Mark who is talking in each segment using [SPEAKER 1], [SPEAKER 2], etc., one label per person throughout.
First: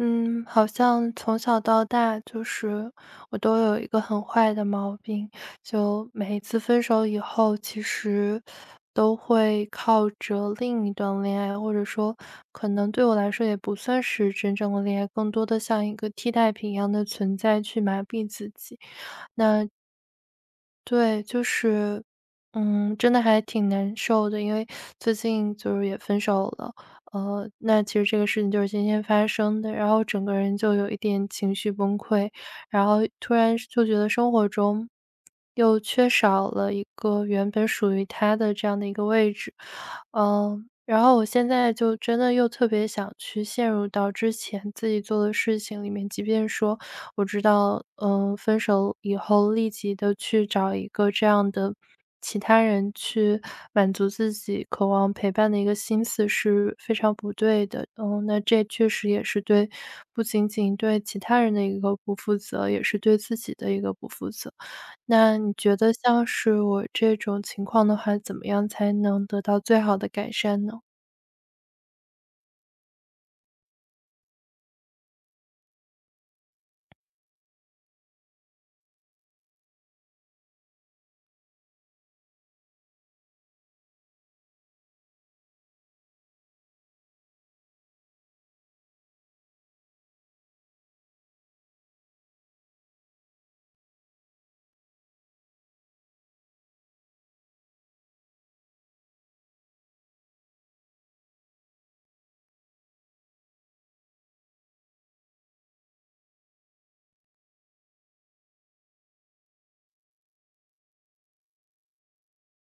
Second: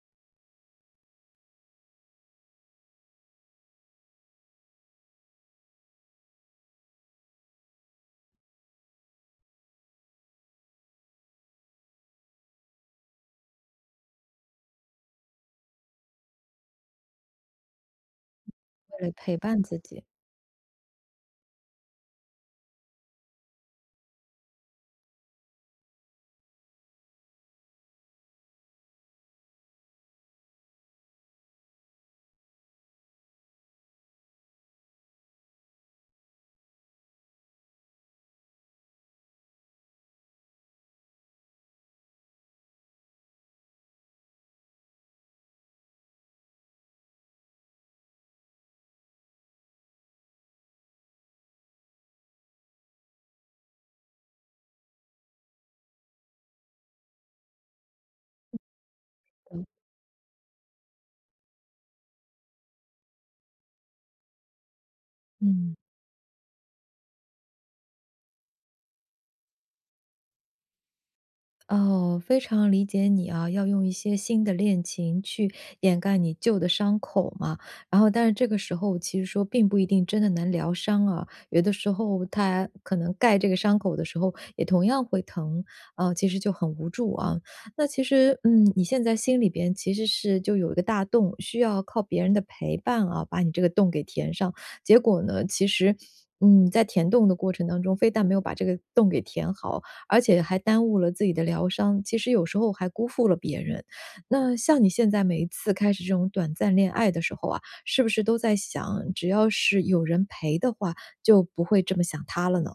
[SPEAKER 1] 嗯，好像从小到大，就是我都有一个很坏的毛病，就每一次分手以后，其实都会靠着另一段恋爱，或者说可能对我来说也不算是真正的恋爱，更多的像一个替代品一样的存在去麻痹自己。
[SPEAKER 2] 来陪伴
[SPEAKER 1] 那
[SPEAKER 2] 自己，
[SPEAKER 1] 对，就是，真的还挺难受的，因为最近就是也分手了，那其实这个事情就是今天发生的，然后整个人就有一点情绪崩溃，然后突然就觉得生活中又缺少了一个原本属于他的这样的一个位置，然后我现在就真的又特别想去陷入到之前自己做的事情里面，即便说我知道，分手以后立即的去找一个这样的其他人去满足自己渴望陪伴的一个心思是非常不对的。嗯，那这确实也是
[SPEAKER 2] 嗯。
[SPEAKER 1] 不仅仅对其他人的一个不负责，也是对自己的一个不负责。那你
[SPEAKER 2] 嗯
[SPEAKER 1] 觉得像是我这种情况的话，怎么样才能得到最好的改善呢？
[SPEAKER 2] 哦，非常理解你啊，要用一些新的恋情去掩盖你旧的伤口嘛。然后，但是这个时候其实说并不一定真的能疗伤啊，有的时候它可能盖这个伤口的时候也同样会疼，其实就很无助啊。那其实，你现在心里边其实是就有一个大洞，需要靠别人的陪伴啊，把你这个洞给填上。结果呢，其实。在填洞的过程当中，非但没有把这个洞给填好，而且还耽误了自己的疗伤，其实有时候还辜负了别人。那像你现在每一次开始这种短暂恋爱的时候啊，是不是都在想，只要是有人陪的话，就不会这么想他了呢？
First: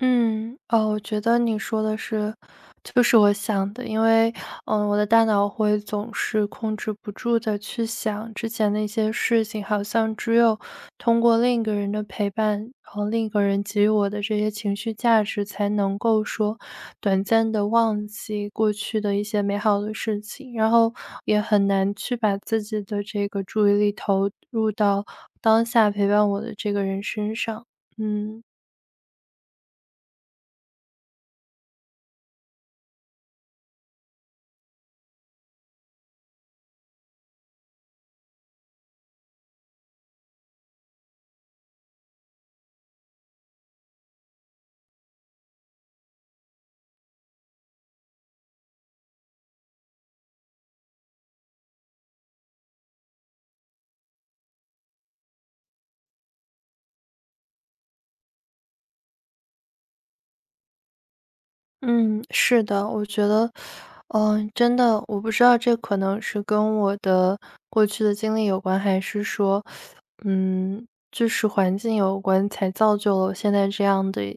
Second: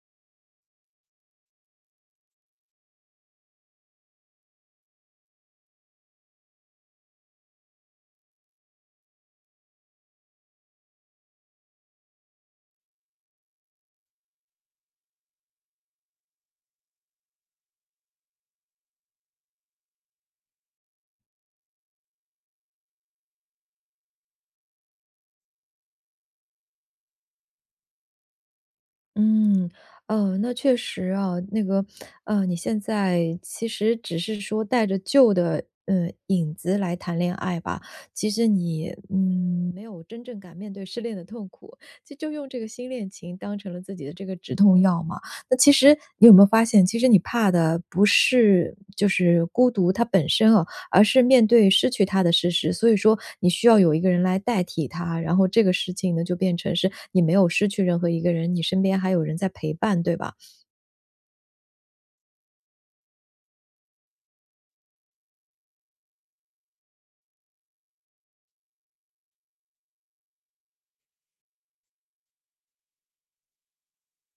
[SPEAKER 1] 嗯，哦，我觉得你说的是，就是我想的，因为，我的大脑会总是控制不住的去想之前的一些事情，好像只有通过另一个人的陪伴，然后另一个人给予我的这些情绪价值，才能够说短暂的忘记过去的一些美好的事情，然后也很难去把自己的这个注意力投入到当下陪伴我的这个人身上。嗯，
[SPEAKER 2] 嗯，那确实啊，那个，你现在其实只是说带着旧的，影子来谈恋爱吧。其实你，没有真正敢面对失恋的痛苦，就用这个新恋情当成了自己的这个止痛药嘛。那其实你有没有发现，其实你怕的不是就是孤独它本身啊，而是面对失去他的事实。所以说你需要有一个人来代替他，然后这个事情呢，就变成是你没有失去任何一个人，你身边还有人在陪伴，对吧？
[SPEAKER 1] 嗯，是的，我觉得，真的，我不知道这可能是跟我的过去的经历有关，还是说，就是环境有关，才造就了我现在这样的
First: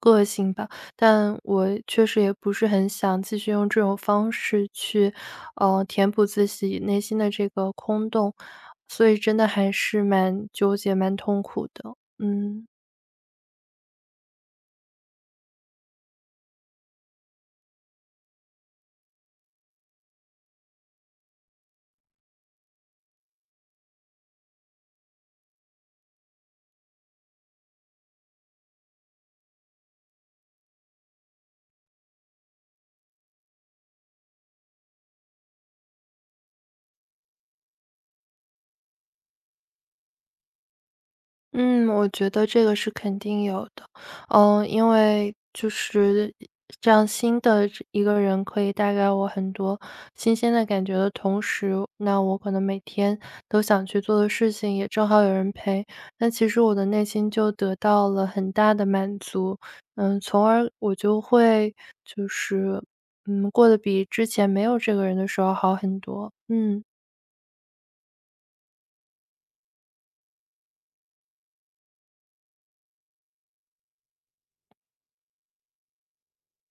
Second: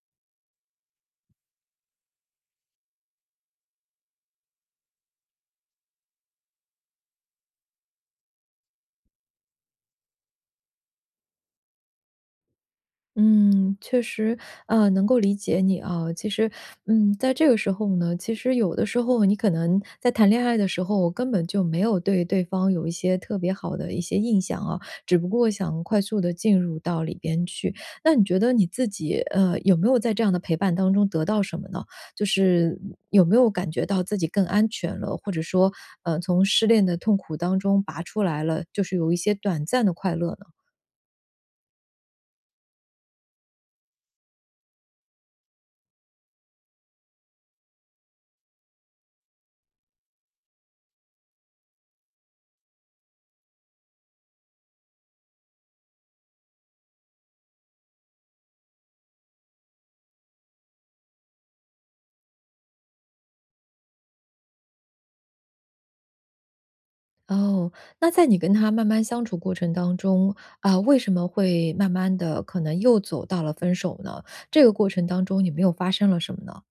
[SPEAKER 1] 个性吧。但我确实也不是很想继续用这种方式去，填补自己内心的这个空洞，所以真的还是蛮纠结、蛮痛苦的。嗯。
[SPEAKER 2] 嗯，确实，能够理解你啊。其实，在这个时候呢，其实有的时候你可能在谈恋爱的时候，根本就没有对对方有一些特别好的一些印象啊，只不过想快速的进入到里边去。那你觉得你自己，有没有在这样的陪伴当中得到什么呢？就是有没有感觉到自己更安全了，或者说，从失恋的痛苦当中拔出来了，就是有一些短暂的快乐呢？
[SPEAKER 1] 嗯，我觉得这个是肯定有的。嗯，因为就是这样新的这一个人可以带给我很多新鲜的感觉的同时，那我可能每天都想去做的事情也正好有人陪，那其实我的内心就得到了很大的满足。从而我就会就是，过得比之前没有这个人的时候好很多。嗯。
[SPEAKER 2] 哦，那在你跟他慢慢相处过程当中，啊，为什么会慢慢的可能又走到了分手呢？这个过程当中，你们又发生了什么呢？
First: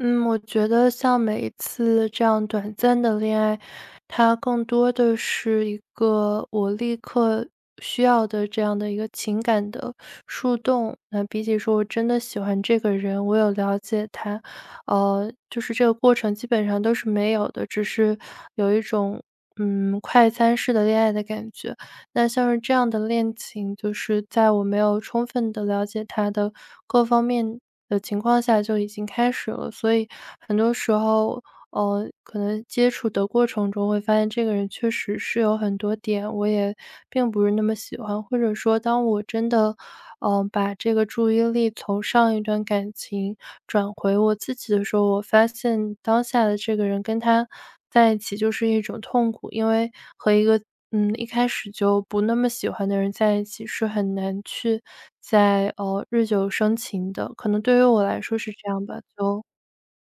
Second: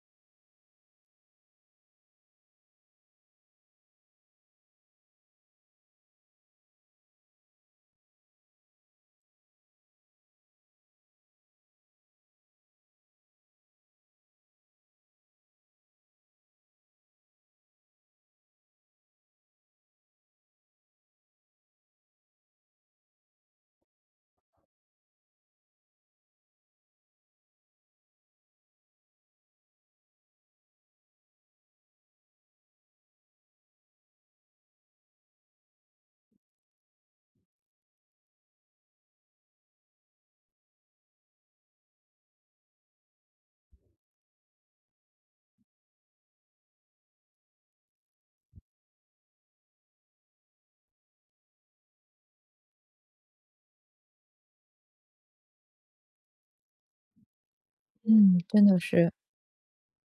[SPEAKER 1] 嗯，我觉得像每一次这样短暂的恋爱，它更多的是一个我立刻需要的这样的一个情感的树洞。那比起说我真的喜欢这个人，我有了解他，就是这个过程基本上都是没有的，只是有一种快餐式的恋爱的感觉。那像是这样的恋情，就是在我没有充分的了解他的各方面的情况下就已经开始了。所以很多时候，可能接触的过程中会发现这个人确实是有很多点我也并不是那么喜欢，或者说当我真的，把这个注意力从上一段感情转回我自己的时候，我发现当下的这个人跟他在一起就是一种痛苦。因为和一个一开始就不那么喜欢的人在一起，是很难去在日久生情的，可能对于我来说
[SPEAKER 2] 嗯。
[SPEAKER 1] 是
[SPEAKER 2] 真
[SPEAKER 1] 这
[SPEAKER 2] 的
[SPEAKER 1] 样吧，
[SPEAKER 2] 是
[SPEAKER 1] 就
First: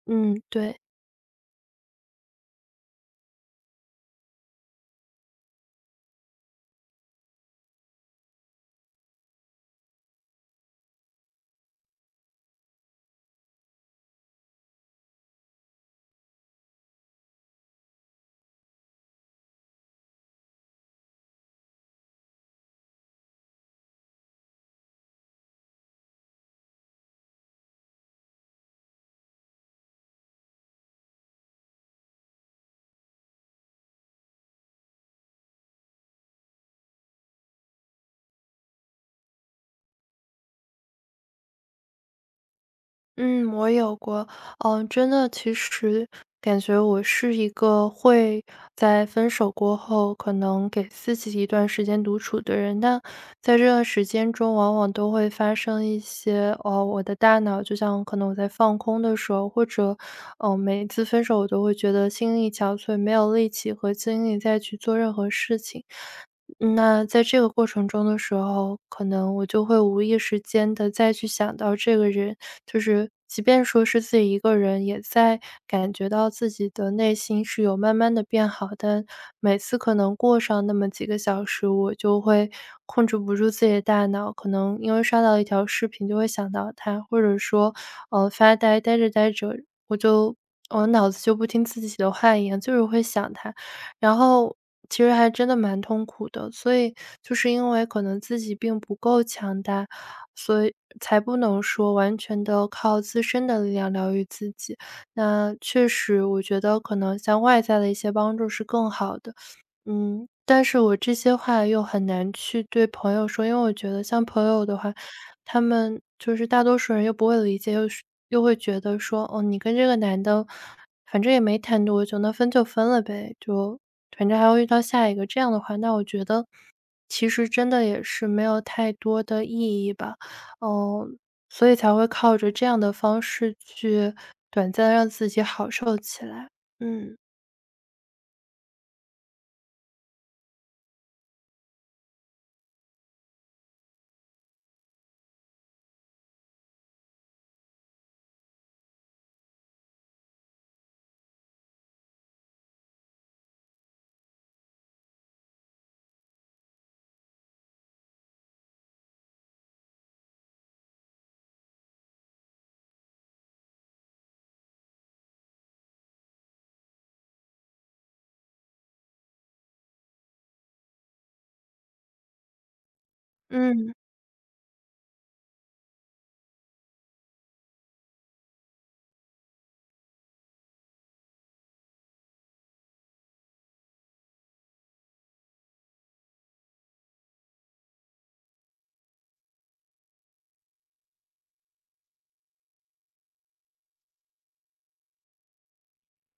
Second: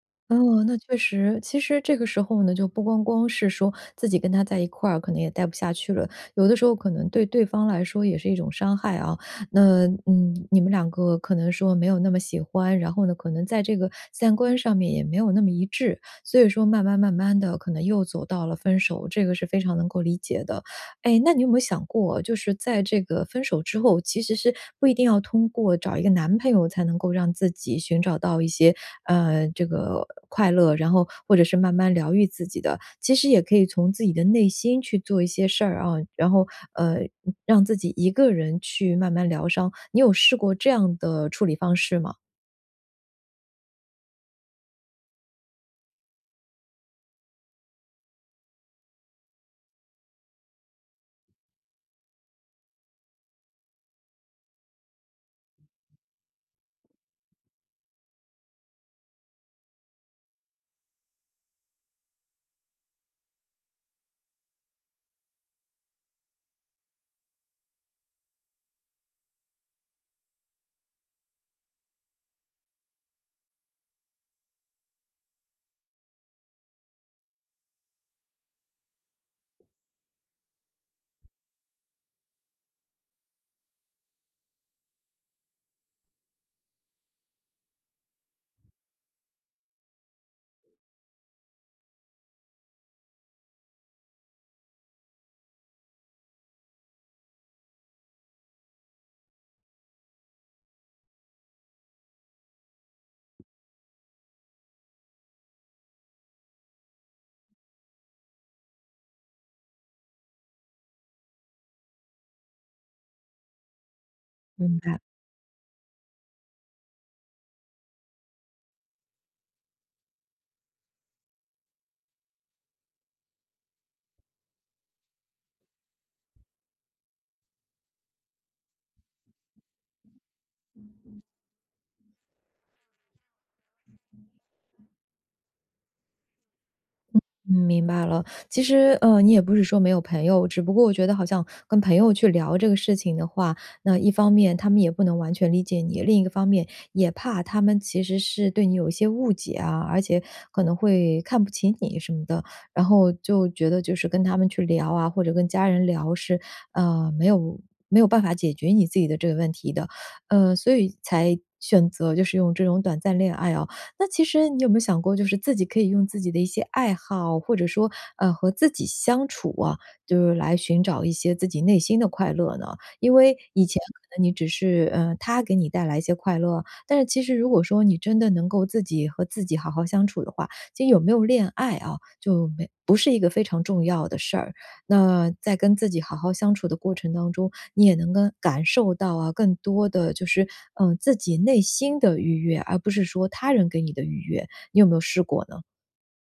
[SPEAKER 2] 哦，那
[SPEAKER 1] 对。
[SPEAKER 2] 确实，其实这个时候呢，就不光光是说自己跟他在一块儿，可能也待不下去了，有的时候可能对对方来说也是一种伤害啊。那嗯，你们两个可能说没有那么喜欢，然后呢，可能在这个三观上面也没有那么一致，所以说慢慢的，可能又走到了分手，这个是非常能够理解的。哎，那你有没有想过，就是在这个分手之后，其实是不一定要通过找一个男朋友才能够让自己寻找到一些这个快乐，然后或者是慢慢疗愈自己的，其实也可以从自己的内心去做一些事儿啊，然后呃让自己一个人去慢慢疗伤。你有试过这样的处理方式吗？
[SPEAKER 1] 嗯，我有过，真的，其实感觉我是一个会在分手过后，可能给自己一段时间独处的人。但在这段时间中，往往都会发生一些，哦，我的大脑就像可能我在放空的时候，或者，哦，每一次分手，我都会觉得心力憔悴，没有力气和精力再去做任何事情。那在这个过程中的时候，可能我就会无意识间的再去想到这个人，就是即便说是自己一个人，也在感觉到自己的内心是有慢慢的变好，但每次可能过上那么几个小时，我就会控制不住自己的大脑，可能因为刷到一条视频就会想到他，或者说，发呆，呆着呆着，我就我脑子就不听自己的话一样，就是会想他。然后其实还真的蛮痛苦的。所以就是因为可能自己并不够强大，所以才不能说完全的靠自身的力量疗愈自己。那确实我觉得可能像外在的一些帮助是更好的。嗯，但是我这些话又很难去对朋友说，因为我觉得像朋友的
[SPEAKER 2] 明
[SPEAKER 1] 话，
[SPEAKER 2] 白。
[SPEAKER 1] 他们就是大多数人又不会理解，又会觉得说，哦，你跟这个男的，反正也没谈多久，那分就分了呗，就反正还会遇到下一个。这样的话，那我觉得其实真的也是没有太多的意义吧，嗯，所以才会靠着这样的方式去对自己好受起来。嗯
[SPEAKER 2] 嗯，明白了。其实，你也不是说没有朋友，只不过我觉得好像跟朋友去聊这个事情的话，那一方面他们也不能完全理解你，另一个方面也怕他们其实是对你有一些误解啊，而且可能会看不起你什么的，然后就觉得就是跟他们去聊啊，或者跟家人聊是，呃，没有没有办法解决你自己的这个问题的，所以才选择就是用这种短暂恋爱啊。那其实你有没有想过，就是自己可以用自己的一些爱好，或者说，和自己相处啊，就是来寻找一些自己内心的快乐呢？因为以前
[SPEAKER 1] 嗯。
[SPEAKER 2] 可能你只是，他给你带来一些快乐，但是其实如果说你真的能够自己和自己好好相处的话，其实有没有恋爱啊，就没不是一个非常重要的事儿。那在跟自己好好相处的过程当中，你也能够感受到啊，更多的就是，自己内心的愉悦，而不是说他人给你的愉悦，你有没有试过呢？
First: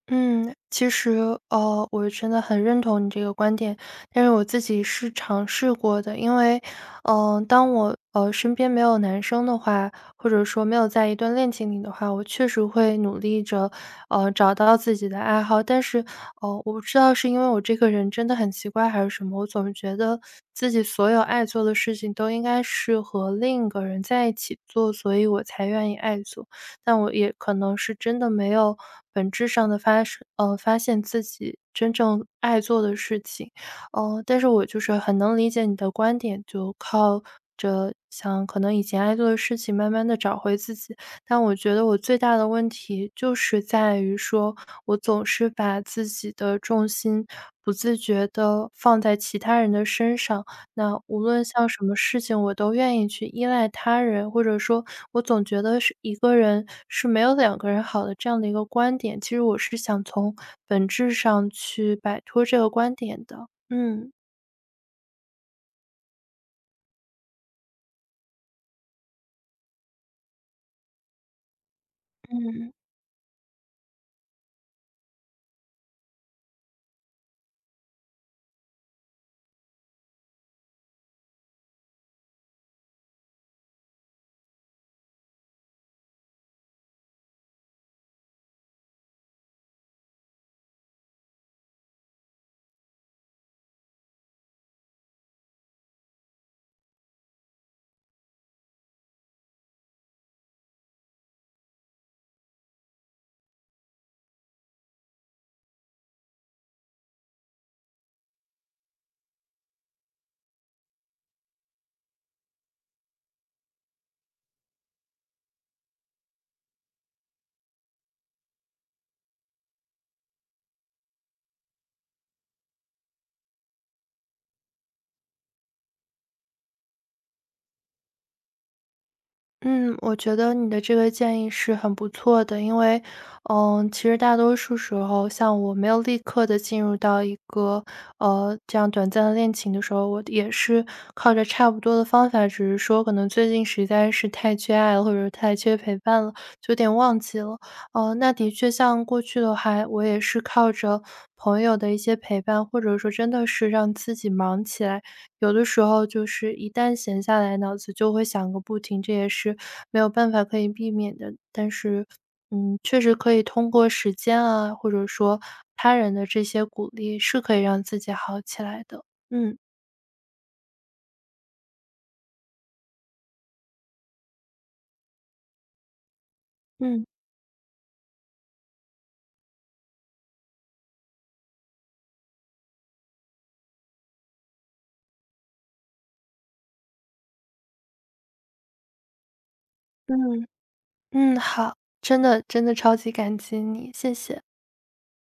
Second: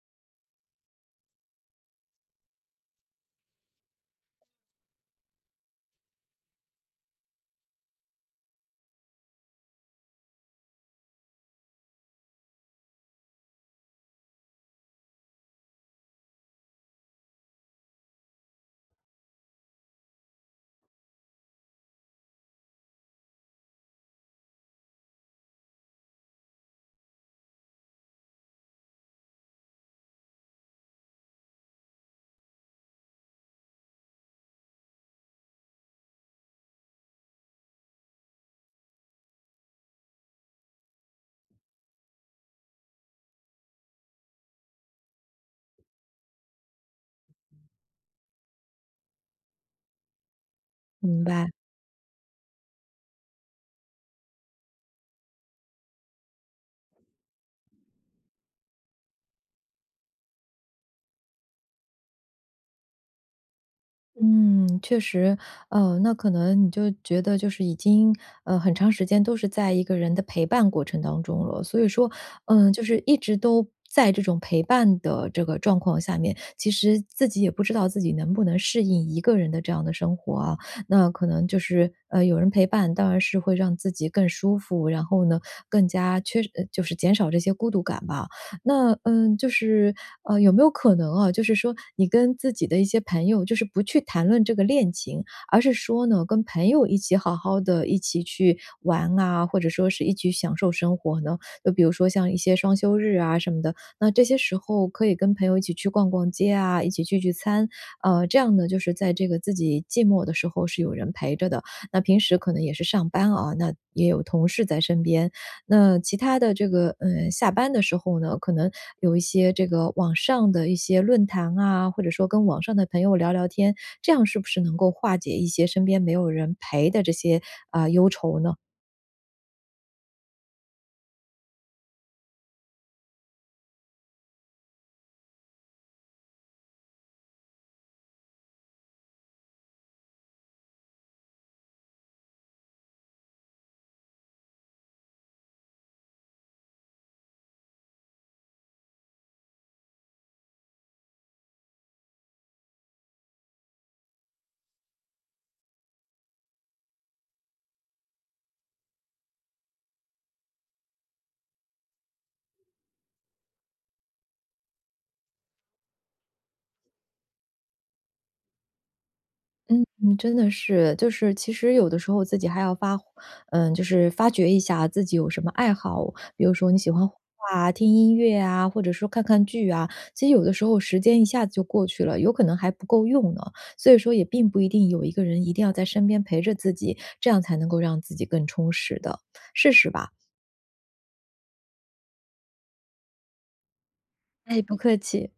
[SPEAKER 1] 嗯，其实，我真的很认同你这个观点，但是我自己是尝试过的。因为，当我，身边没有男生的话，或者说没有在一段恋情里的话，我确实会努力着，找到自己的爱好。但是，哦，我不知道是因为我这个人真的很奇怪还是什么，我总觉得自己所有爱做的事情都应该是和另一个人在一起做，所以我才愿意爱做。但我也可能是真的没有本质上的发现自己真正爱做的事情。但是我就是很能理解你的观点，就靠着想可能以前爱做的事情慢慢的找回自己。但我觉得我最大的问题就是在于说，我总是把自己的重心不自觉的放在其他人的身上，那无
[SPEAKER 2] 明
[SPEAKER 1] 论
[SPEAKER 2] 白。
[SPEAKER 1] 像什么事情，我都愿意去依赖他人，或者说我总觉得是一个人是没有两个人好的这样的一个观点。其实我是想从本质上去摆脱这个观点的。嗯
[SPEAKER 2] 嗯，确实，那可能你就觉得就是已经很长时间都是在一个人的陪伴过程当中了，所以说，嗯、
[SPEAKER 1] 嗯。
[SPEAKER 2] 就是一直都在这种陪伴的这个状况下面，其实自己也不知道自己能不能适应一个人的这样的生活啊。那可能就是有人陪伴，当然是会让自己更舒服，然后呢更加缺就是减少这些孤独感吧。那嗯，就是有没有可能啊，就是说你跟自己的一些朋友，就是不去谈论这个恋情，而是说呢，跟朋友一起好好的一起去玩啊，或者说是一起享受生活呢？就比如说像一些双休日啊什么的，那这些时候可以跟朋友一起去逛逛街啊，一起聚聚餐，这样呢，就是在这个自己寂寞的时候是有人陪着的。那平时可能也是上班啊，那也有同事在身边，那其他的这个，嗯，下班的时候呢，可能有一些这个网上的一些论坛啊，或者说跟网上的朋友聊聊天，这样是不是能够化解一些身边没有人陪的这些，啊，忧愁呢？
[SPEAKER 1] 嗯，我觉得你的这个建议是很不错的，因为，其实大多数时候，像我没有立刻的进入到一个，这样短暂的恋情的时候，我也是靠着差不多的方法，只是说可能最近实在是太缺爱了，或者是太缺陪伴了，就有点忘记了。那的确像过去的话，我也是靠着朋友的一些陪伴，或者说真的是让自己忙起来，有的时候就是一旦闲下来，脑子就会想个不停，这也是没有办法可以避免的。但是，确实可以通过时间啊，或者说他人的这些鼓励，是可以让自己好起来的。嗯
[SPEAKER 2] 嗯嗯，真的是，就是其实有的时候自己还要发，嗯，就是发掘一下自己有什么爱好，比如说你喜
[SPEAKER 1] 嗯
[SPEAKER 2] 欢画啊、听音乐啊，或者说看看剧啊。其实有的时候时间一下子就过去了，有可能还不够用呢。所以说也并不一定有一个人一定要在身边陪着自己，这样才能够让自己更充实的。试试吧。
[SPEAKER 1] 嗯嗯，好，真的真的超级感激你，谢谢。
[SPEAKER 2] 哎，不客气。